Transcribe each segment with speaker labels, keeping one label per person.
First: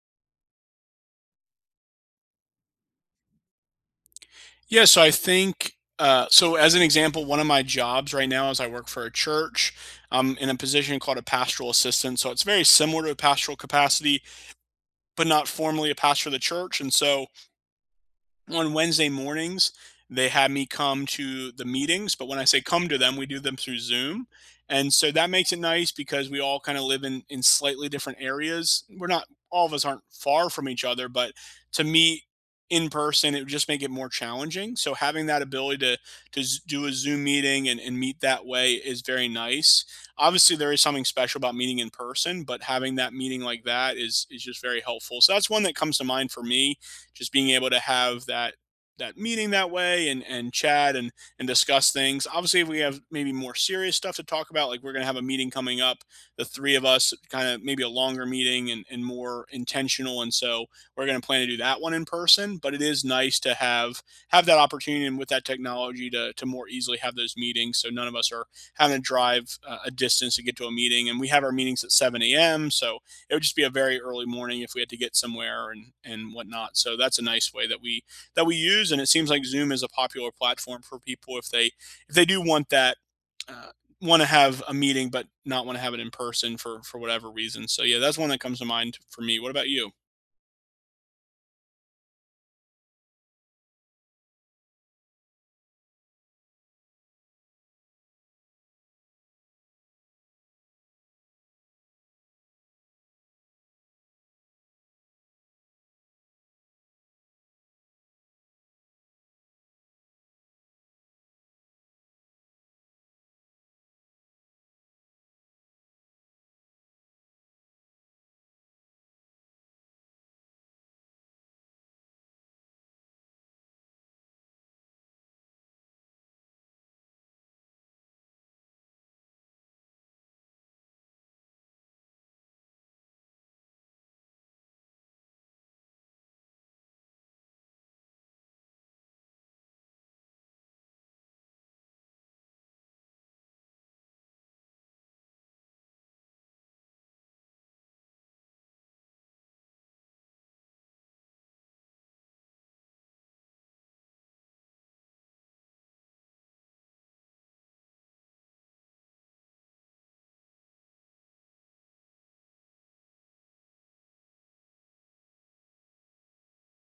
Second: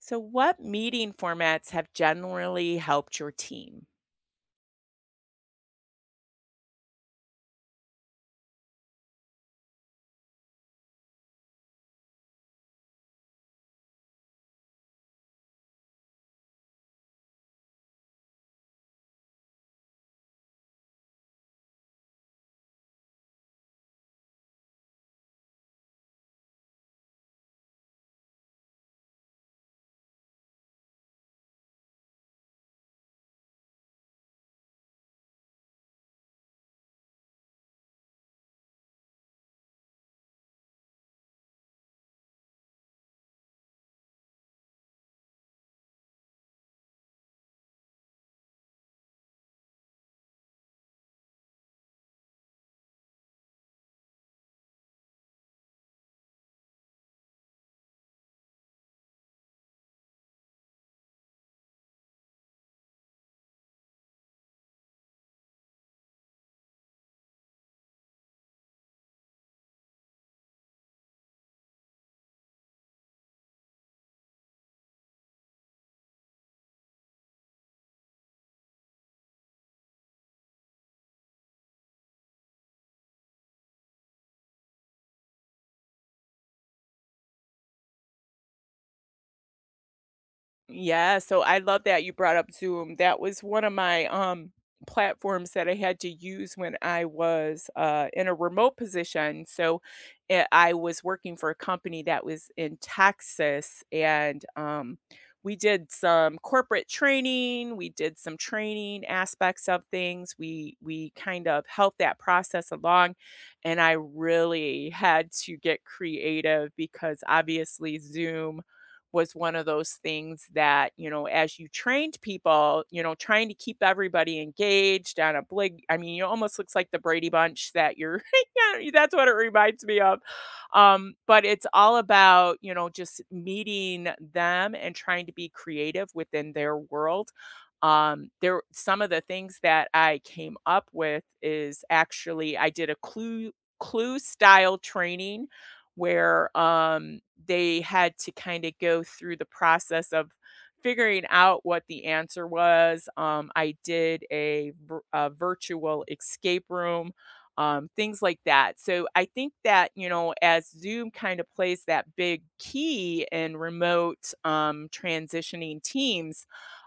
Speaker 1: So, what meeting formats have generally helped your team?
Speaker 2: Yeah, so I think so as an example, one of my jobs right now is I work for a church. I'm in a position called a pastoral assistant, so it's very similar to a pastoral capacity, but not formally a pastor of the church. And so on Wednesday mornings, they have me come to the meetings, but when I say come to them, we do them through Zoom. And so that makes it nice because we all kind of live in slightly different areas. We're not all of us aren't far from each other, but to meet in person, it would just make it more challenging. So having that ability to do a Zoom meeting and meet that way is very nice. Obviously, there is something special about meeting in person, but having that meeting like that is just very helpful. So that's one that comes to mind for me just being able to have that meeting that way and chat and discuss things. Obviously, if we have maybe more serious stuff to talk about, like we're gonna have a meeting coming up, the three of us, kind of maybe a longer meeting and more intentional. And so we're gonna plan to do that one in person. But it is nice to have that opportunity and with that technology to more easily have those meetings. So none of us are having to drive a distance to get to a meeting, and we have our meetings at 7 a.m. So it would just be a very early morning if we had to get somewhere and whatnot. So that's a nice way that we use, and it seems like Zoom is a popular platform for people if they do want that. Uh, want to have a meeting but not want to have it in person for whatever reason, so yeah, that's one that comes to mind for me. What about you?
Speaker 1: Yeah, so I love that you brought up Zoom. That was one of my platforms that I had to use when I was in a remote position. So I was working for a company that was in Texas, and we did some corporate training, we did some training aspects of things. We kind of helped that process along, and I really had to get creative because obviously Zoom was one of those things that, you know, as you trained people, you know, trying to keep everybody engaged on a blig I mean, it almost looks like the Brady Bunch that you're yeah, that's what it reminds me of. But it's all about, you know, just meeting them and trying to be creative within their world. There some of the things that I came up with is actually I did a clue style training where they had to kind of go through the process of figuring out what the answer was. I did a, a virtual escape room, things like that. So I think that, you know, as Zoom kind of plays that big key in remote transitioning teams,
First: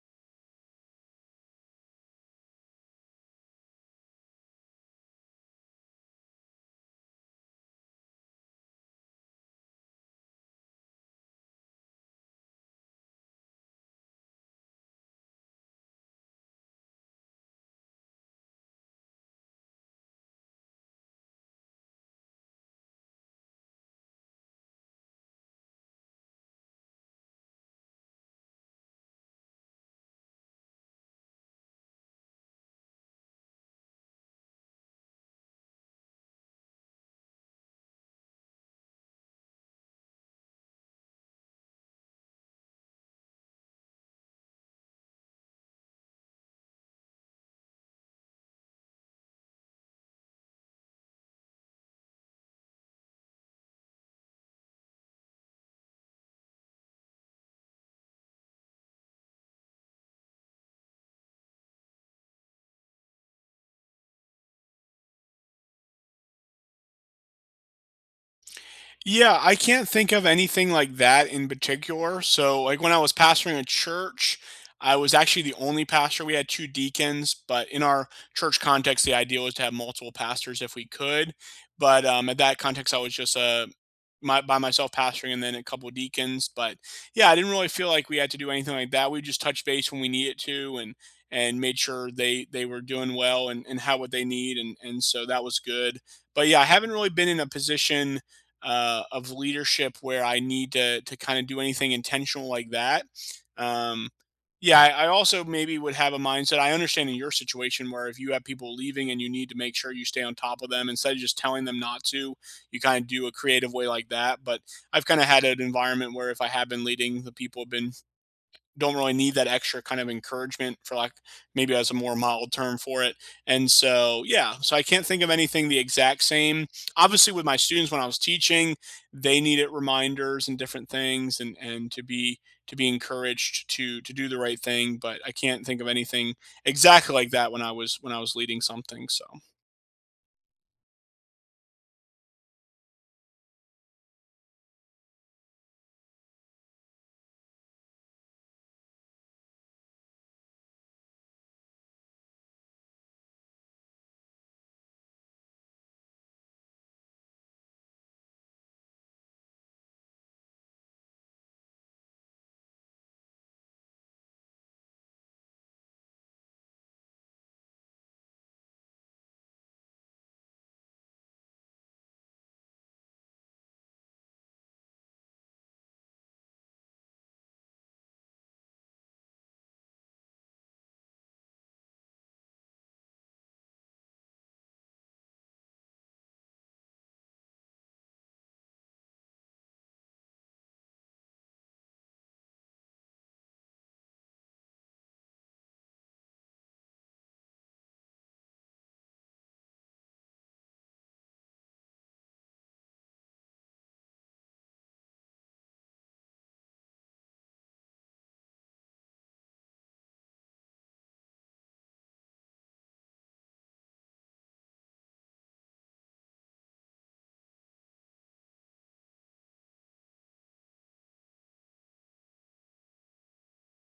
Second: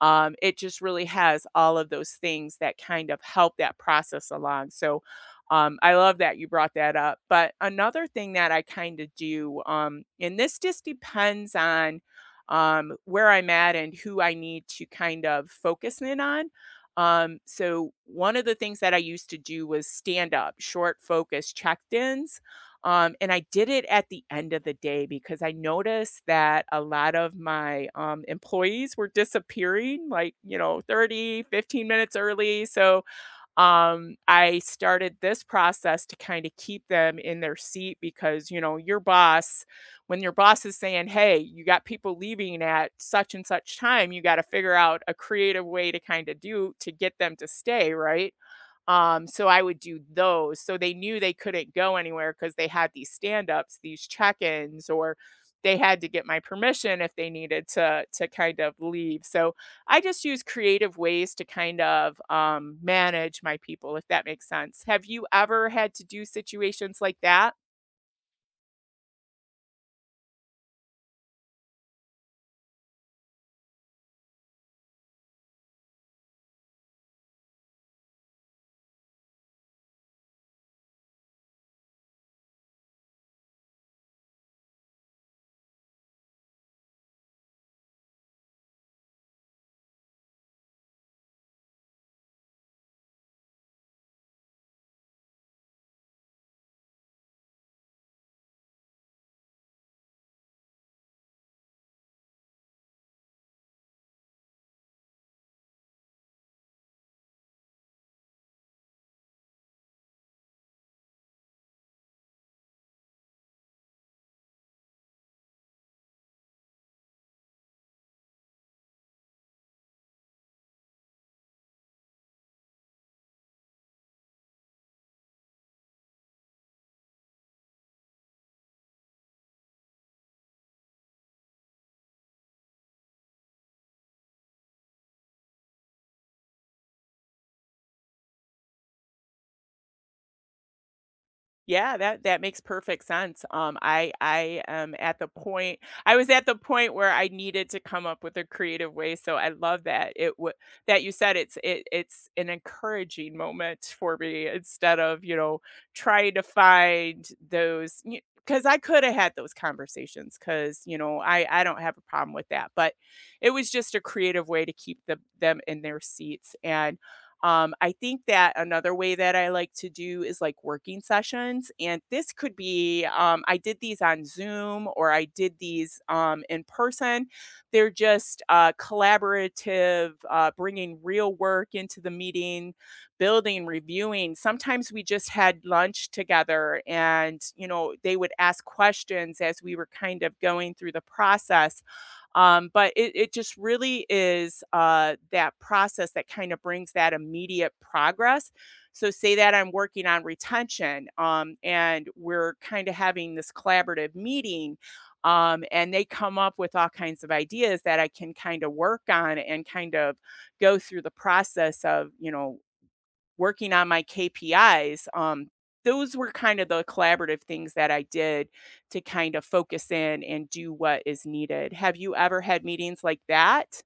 Speaker 1: it just really has all of those things that kind of help that process along. So I love that you brought that up. But another thing that I kind of do, and this just depends on where I'm at and who I need to kind of focus in on. So, one of the things that I used to do was stand up, short focus check ins. And I did it at the end of the day because I noticed that a lot of my employees were disappearing, like, you know, 30, 15 minutes early. So, I started this process to kind of keep them in their seat because, you know, when your boss is saying, hey, you got people leaving at such and such time, you got to figure out a creative way to kind of do to get them to stay, right? So I would do those. So they knew they couldn't go anywhere because they had these stand-ups, these check-ins, or they had to get my permission if they needed to kind of leave. So I just use creative ways to kind of manage my people, if that makes sense. Have you ever had to do situations like that?
Speaker 2: Yeah, I can't think of anything like that in particular. So, like when I was pastoring a church, I was actually the only pastor. We had two deacons, but in our church context, the idea was to have multiple pastors if we could. But at that context, I was just my, by myself pastoring and then a couple deacons. But yeah, I didn't really feel like we had to do anything like that. We just touched base when we needed to and made sure they were doing well and had what they need and so that was good. But yeah, I haven't really been in a position of leadership where I need to kind of do anything intentional like that. Um, yeah, I also maybe would have a mindset. I understand in your situation where if you have people leaving and you need to make sure you stay on top of them instead of just telling them not to, you kind of do a creative way like that. But I've kind of had an environment where if I have been leading, the people have been don't really need that extra kind of encouragement for like maybe as a more mild term for it. And so, yeah, so I can't think of anything the exact same. Obviously with my students when I was teaching, they needed reminders and different things and to be encouraged to do the right thing, but I can't think of anything exactly like that when I was leading something. So
Speaker 1: Yeah, that that makes perfect sense. I am at the point, I was at the point where I needed to come up with a creative way. So I love that it would that you said it's it's an encouraging moment for me instead of, you know, trying to find those, because I could have had those conversations, because, you know, I don't have a problem with that, but it was just a creative way to keep them in their seats. And I think that another way that I like to do is like working sessions. And this could be I did these on Zoom or I did these in person. They're just collaborative, bringing real work into the meeting, building, reviewing. Sometimes we just had lunch together and, you know, they would ask questions as we were kind of going through the process. But it just really is that process that kind of brings that immediate progress. So, say that I'm working on retention and we're kind of having this collaborative meeting, and they come up with all kinds of ideas that I can kind of work on and kind of go through the process of, you know, working on my KPIs. Um, those were kind of the collaborative things that I did to kind of focus in and do what is needed. Have you ever had meetings like that?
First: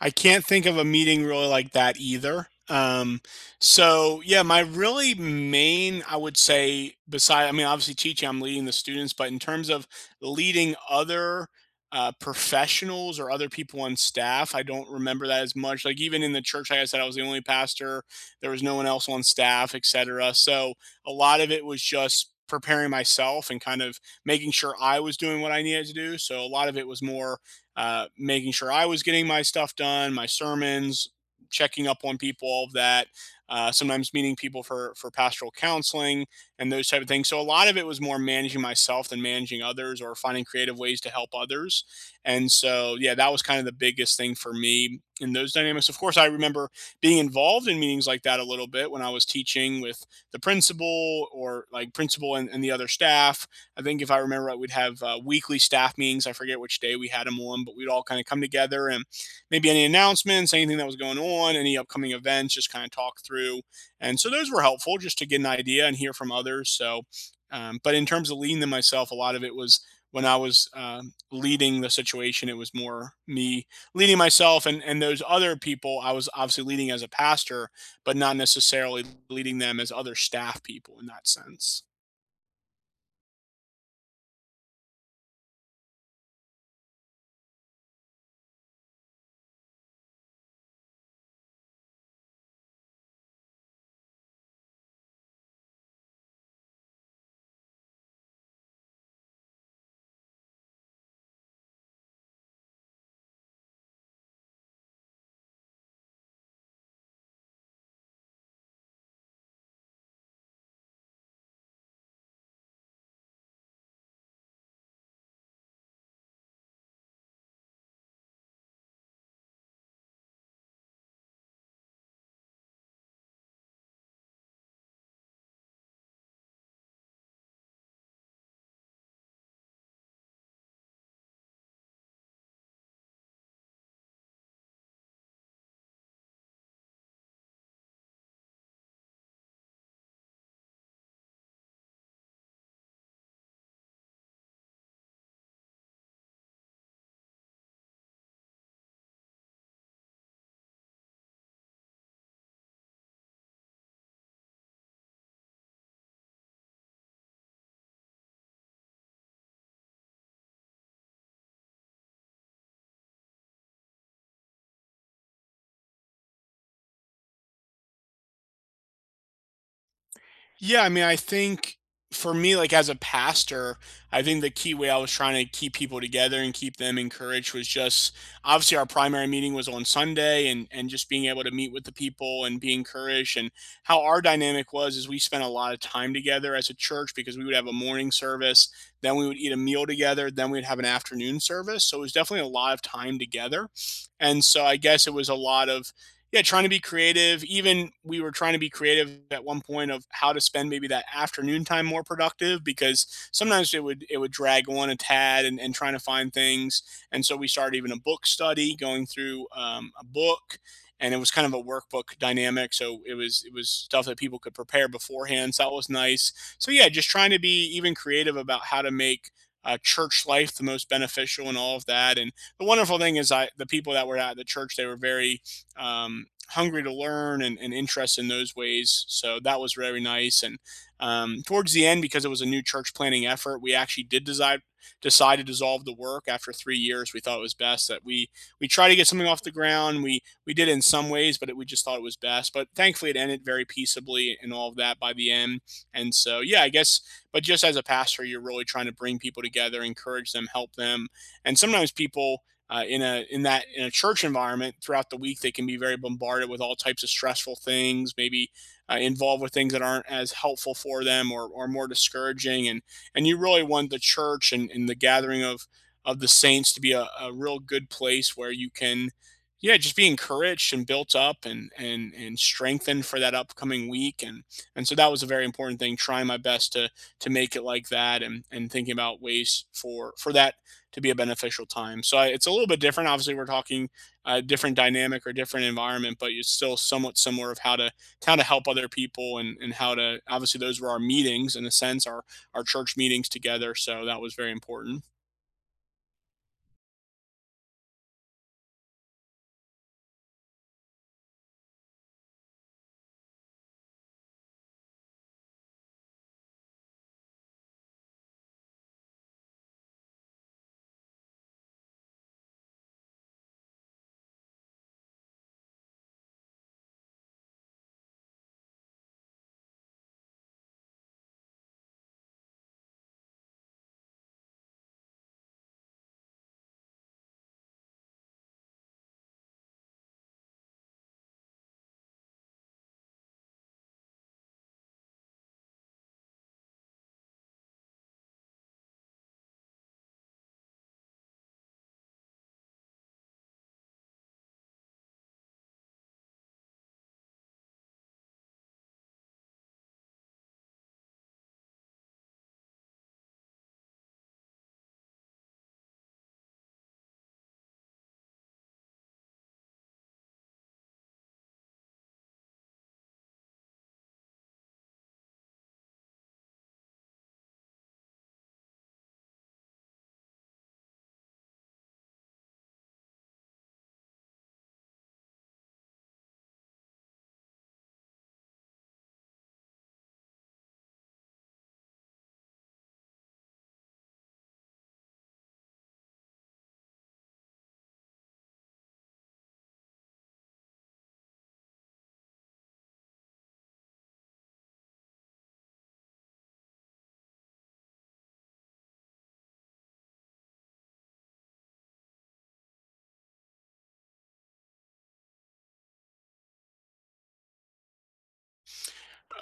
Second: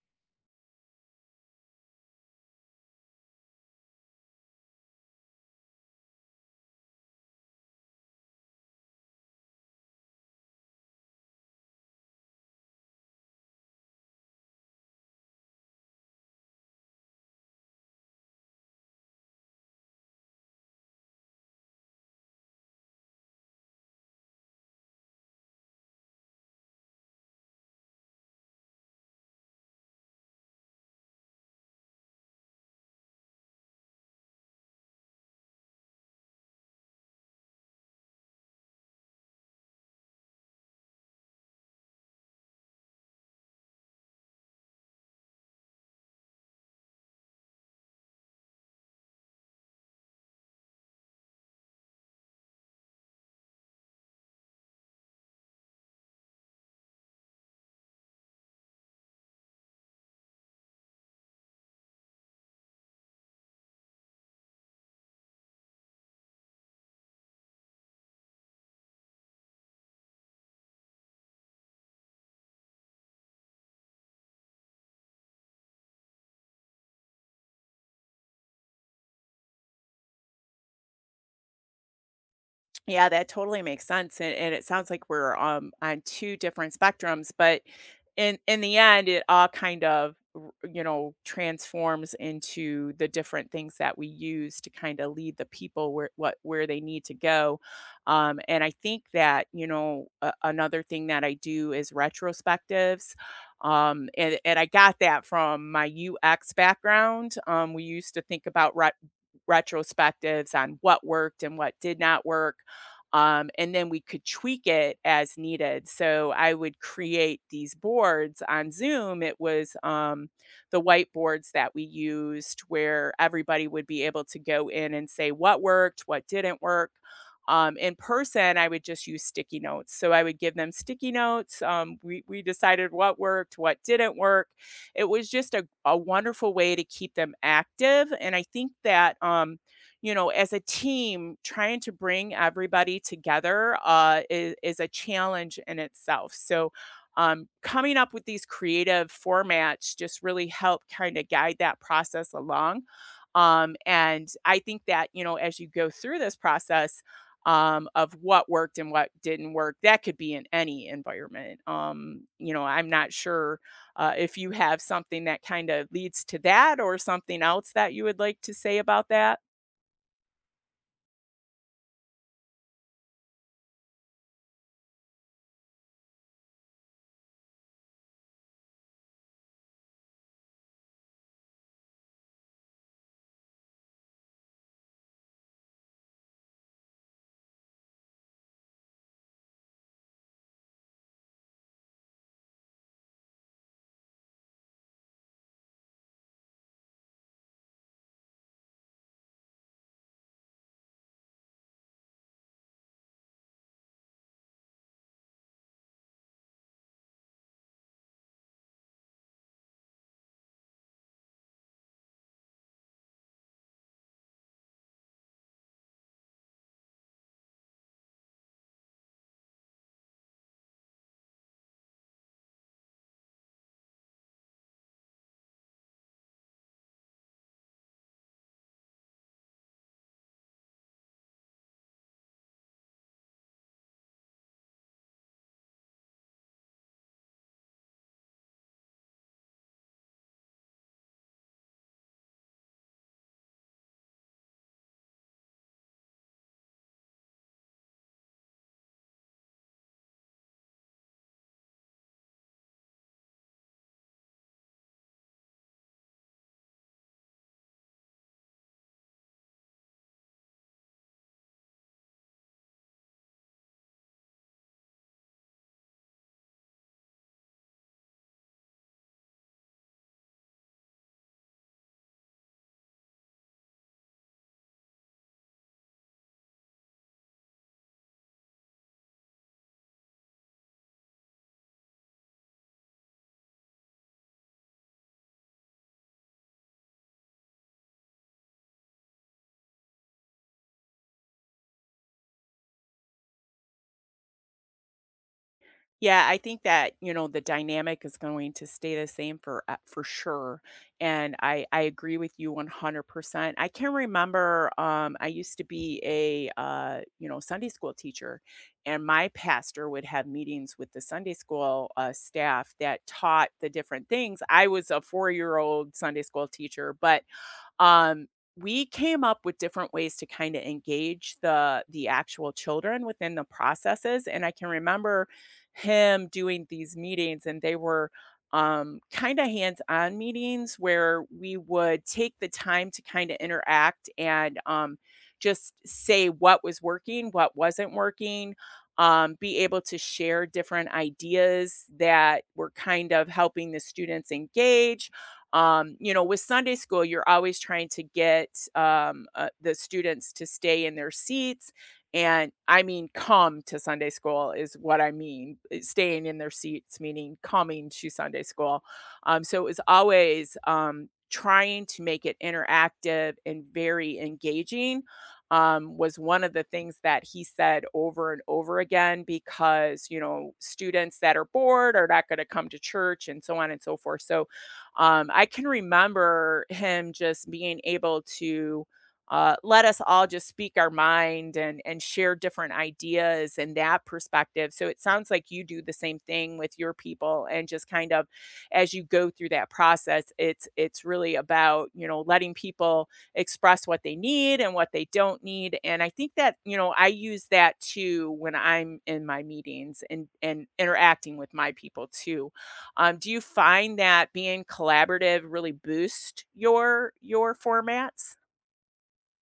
Speaker 2: I can't think of a meeting really like that either. So yeah, my really main, I would say, beside, I mean, obviously teaching, I'm leading the students, but in terms of leading other professionals or other people on staff, I don't remember that as much. Like even in the church, like I said, I was the only pastor. There was no one else on staff, etc. So a lot of it was just preparing myself and kind of making sure I was doing what I needed to do. So a lot of it was more making sure I was getting my stuff done, my sermons, checking up on people, all of that. Sometimes meeting people for pastoral counseling and those type of things. So a lot of it was more managing myself than managing others or finding creative ways to help others. And so yeah, that was kind of the biggest thing for me in those dynamics. Of course, I remember being involved in meetings like that a little bit when I was teaching with the principal or like principal and the other staff. I think if I remember right, we'd have weekly staff meetings. I forget which day we had them on, but we'd all kind of come together and maybe any announcements, anything that was going on, any upcoming events, just kind of talk through. And so those were helpful just to get an idea and hear from others. So, but in terms of leading them myself, a lot of it was when I was leading the situation, it was more me leading myself and those other people. I was obviously leading as a pastor, but not necessarily leading them as other staff people in that sense.
Speaker 1: Yeah, that totally makes sense, and it sounds like we're, on 2 different spectrums, but in the end, it all kind of, r you know, transforms into the different things that we use to kinda lead the people where what where they need to go. Um, and I think that, you know, a another thing that I do is retrospectives, and I got that from my UX background. Um, we used to think about re retrospectives on what worked and what did not work. And then we could tweak it as needed. So I would create these boards on Zoom. It was the whiteboards that we used, where everybody would be able to go in and say what worked, what didn't work. In person, I would just use sticky notes. So I would give them sticky notes. We decided what worked, what didn't work. It was just a wonderful way to keep them active. And I think that, you know, as a team, trying to bring everybody together is a challenge in itself. So, coming up with these creative formats just really help kind of guide that process along. And I think that, you know, as you go through this process, of what worked and what didn't work. That could be in any environment. You know, I'm not sure if you have something that kind of leads to that, or something else that you would like to say about that.
Speaker 2: Yeah, I mean, I think for me, like as a pastor, I think the key way I was trying to keep people together and keep them encouraged was just obviously our primary meeting was on Sunday and just being able to meet with the people and be encouraged. And how our dynamic was is we spent a lot of time together as a church because we would have a morning service, then we would eat a meal together, then we'd have an afternoon service. So it was definitely a lot of time together. And so I guess it was a lot of yeah, trying to be creative. Even we were trying to be creative at one point of how to spend maybe that afternoon time more productive because sometimes it would drag on a tad and trying to find things. And so we started even a book study, going through a book, and it was kind of a workbook dynamic. So it was stuff that people could prepare beforehand. So that was nice. So yeah, just trying to be even creative about how to make. Church life the most beneficial and all of that and the wonderful thing is I the people that were at the church they were very hungry to learn and interest in those ways. So that was very nice. And towards the end, because it was a new church planning effort, we actually did decide to dissolve the work after 3 years. We thought it was best that we try to get something off the ground. We did in some ways, but it, we just thought it was best. But thankfully, it ended very peaceably and all of that by the end. And so yeah, I guess. But just as a pastor, you're really trying to bring people together, encourage them, help them, and sometimes people in a in that in a church environment throughout the week they can be very bombarded with all types of stressful things maybe involved with things that aren't as helpful for them or more discouraging and you really want the church and the gathering of the saints to be a real good place where you can yeah just be encouraged and built up and strengthened for that upcoming week and so that was a very important thing trying my best to make it like that and thinking about ways for that to be a beneficial time. So I, it's a little bit different. Obviously, we're talking a different dynamic or different environment, but it's still somewhat similar of how to help other people and how to obviously those were our meetings in a sense, our church meetings together. So that was very important.
Speaker 1: Yeah, I think that, you know, the dynamic is going to stay the same for sure. And I agree with you 100%. I can remember I used to be a you know, Sunday school teacher, and my pastor would have meetings with the Sunday school staff that taught the different things. I was a 4-year-old Sunday school teacher, but um, we came up with different ways to kind of engage the actual children within the processes. And I can remember him doing these meetings, and they were kind of hands-on meetings where we would take the time to kind of interact, and just say what was working, what wasn't working. Um, be able to share different ideas that were kind of helping the students engage. Um, you know, with Sunday school, you're always trying to get the students to stay in their seats. And I mean, come to Sunday school is what I mean. Staying in their seats, meaning coming to Sunday school. So it was always trying to make it interactive and very engaging. Um, was one of the things that he said over and over again, because, you know, students that are bored are not going to come to church and so on and so forth. So I can remember him just being able to let us all just speak our mind and share different ideas and that perspective. So it sounds like you do the same thing with your people, and just kind of, as you go through that process, it's really about, you know, letting people express what they need and what they don't need. And I think that, you know, I use that too when I'm in my meetings and interacting with my people too. Um, do you find that being collaborative really boost your formats?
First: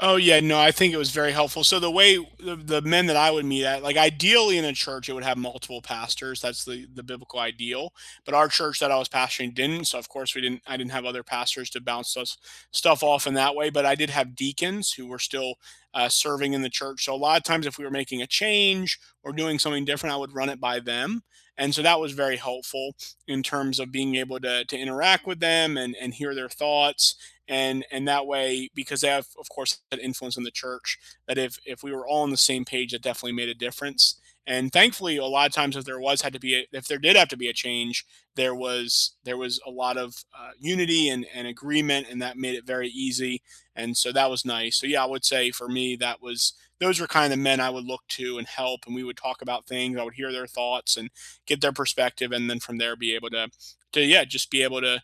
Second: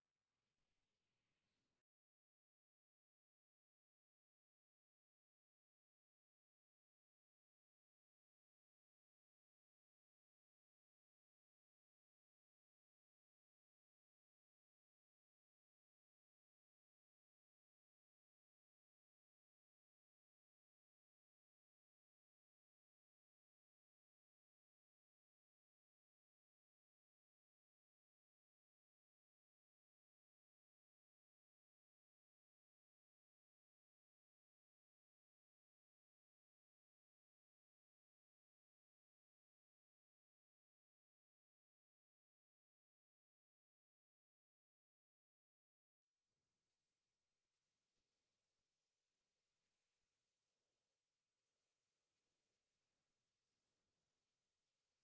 Speaker 2: Oh yeah, no, I think it was very helpful. So the way the men that I would meet at, like ideally in a church, it would have multiple pastors. That's the biblical ideal. But our church that I was pastoring didn't, so of course we didn't. I didn't have other pastors to bounce us stuff off in that way. But I did have deacons who were still serving in the church. So a lot of times, if we were making a change or doing something different, I would run it by them. And so that was very helpful in terms of being able to interact with them and hear their thoughts and that way because they have of course that influence in the church that if we were all on the same page that definitely made a difference and thankfully a lot of times if there was had to be a, if there did have to be a change there was a lot of unity and agreement and that made it very easy and so that was nice so yeah I would say for me that was those were kind of the men I would look to and help and we would talk about things I would hear their thoughts and get their perspective and then from there be able to yeah just be able to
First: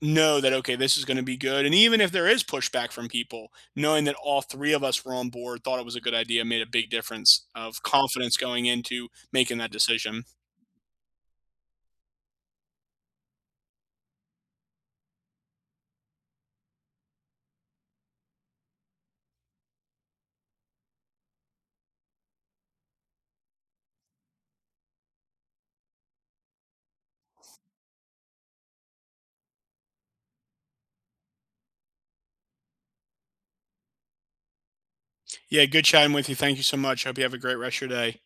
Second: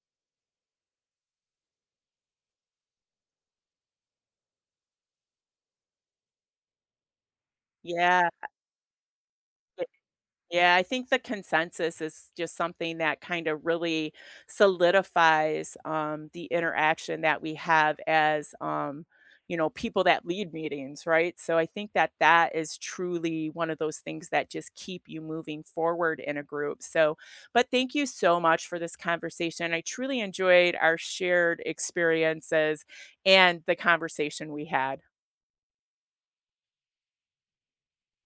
Speaker 2: know that okay, this is going to be good. And even if there is pushback from people, knowing that all three of us were on board, thought it was a good idea, made a big difference of
Speaker 1: Yeah.
Speaker 2: confidence going into making that decision.
Speaker 1: Yeah, I think the consensus is just something that kind of really solidifies the interaction that we have as, you know, people that lead meetings, right? So I think that that is truly one of those things that just keep you moving forward in a group. So, but thank you so much for this conversation. I truly enjoyed our shared experiences and the conversation we had.
Speaker 2: Yeah, good chatting with you. Thank you so much. Hope you have a great rest of your day.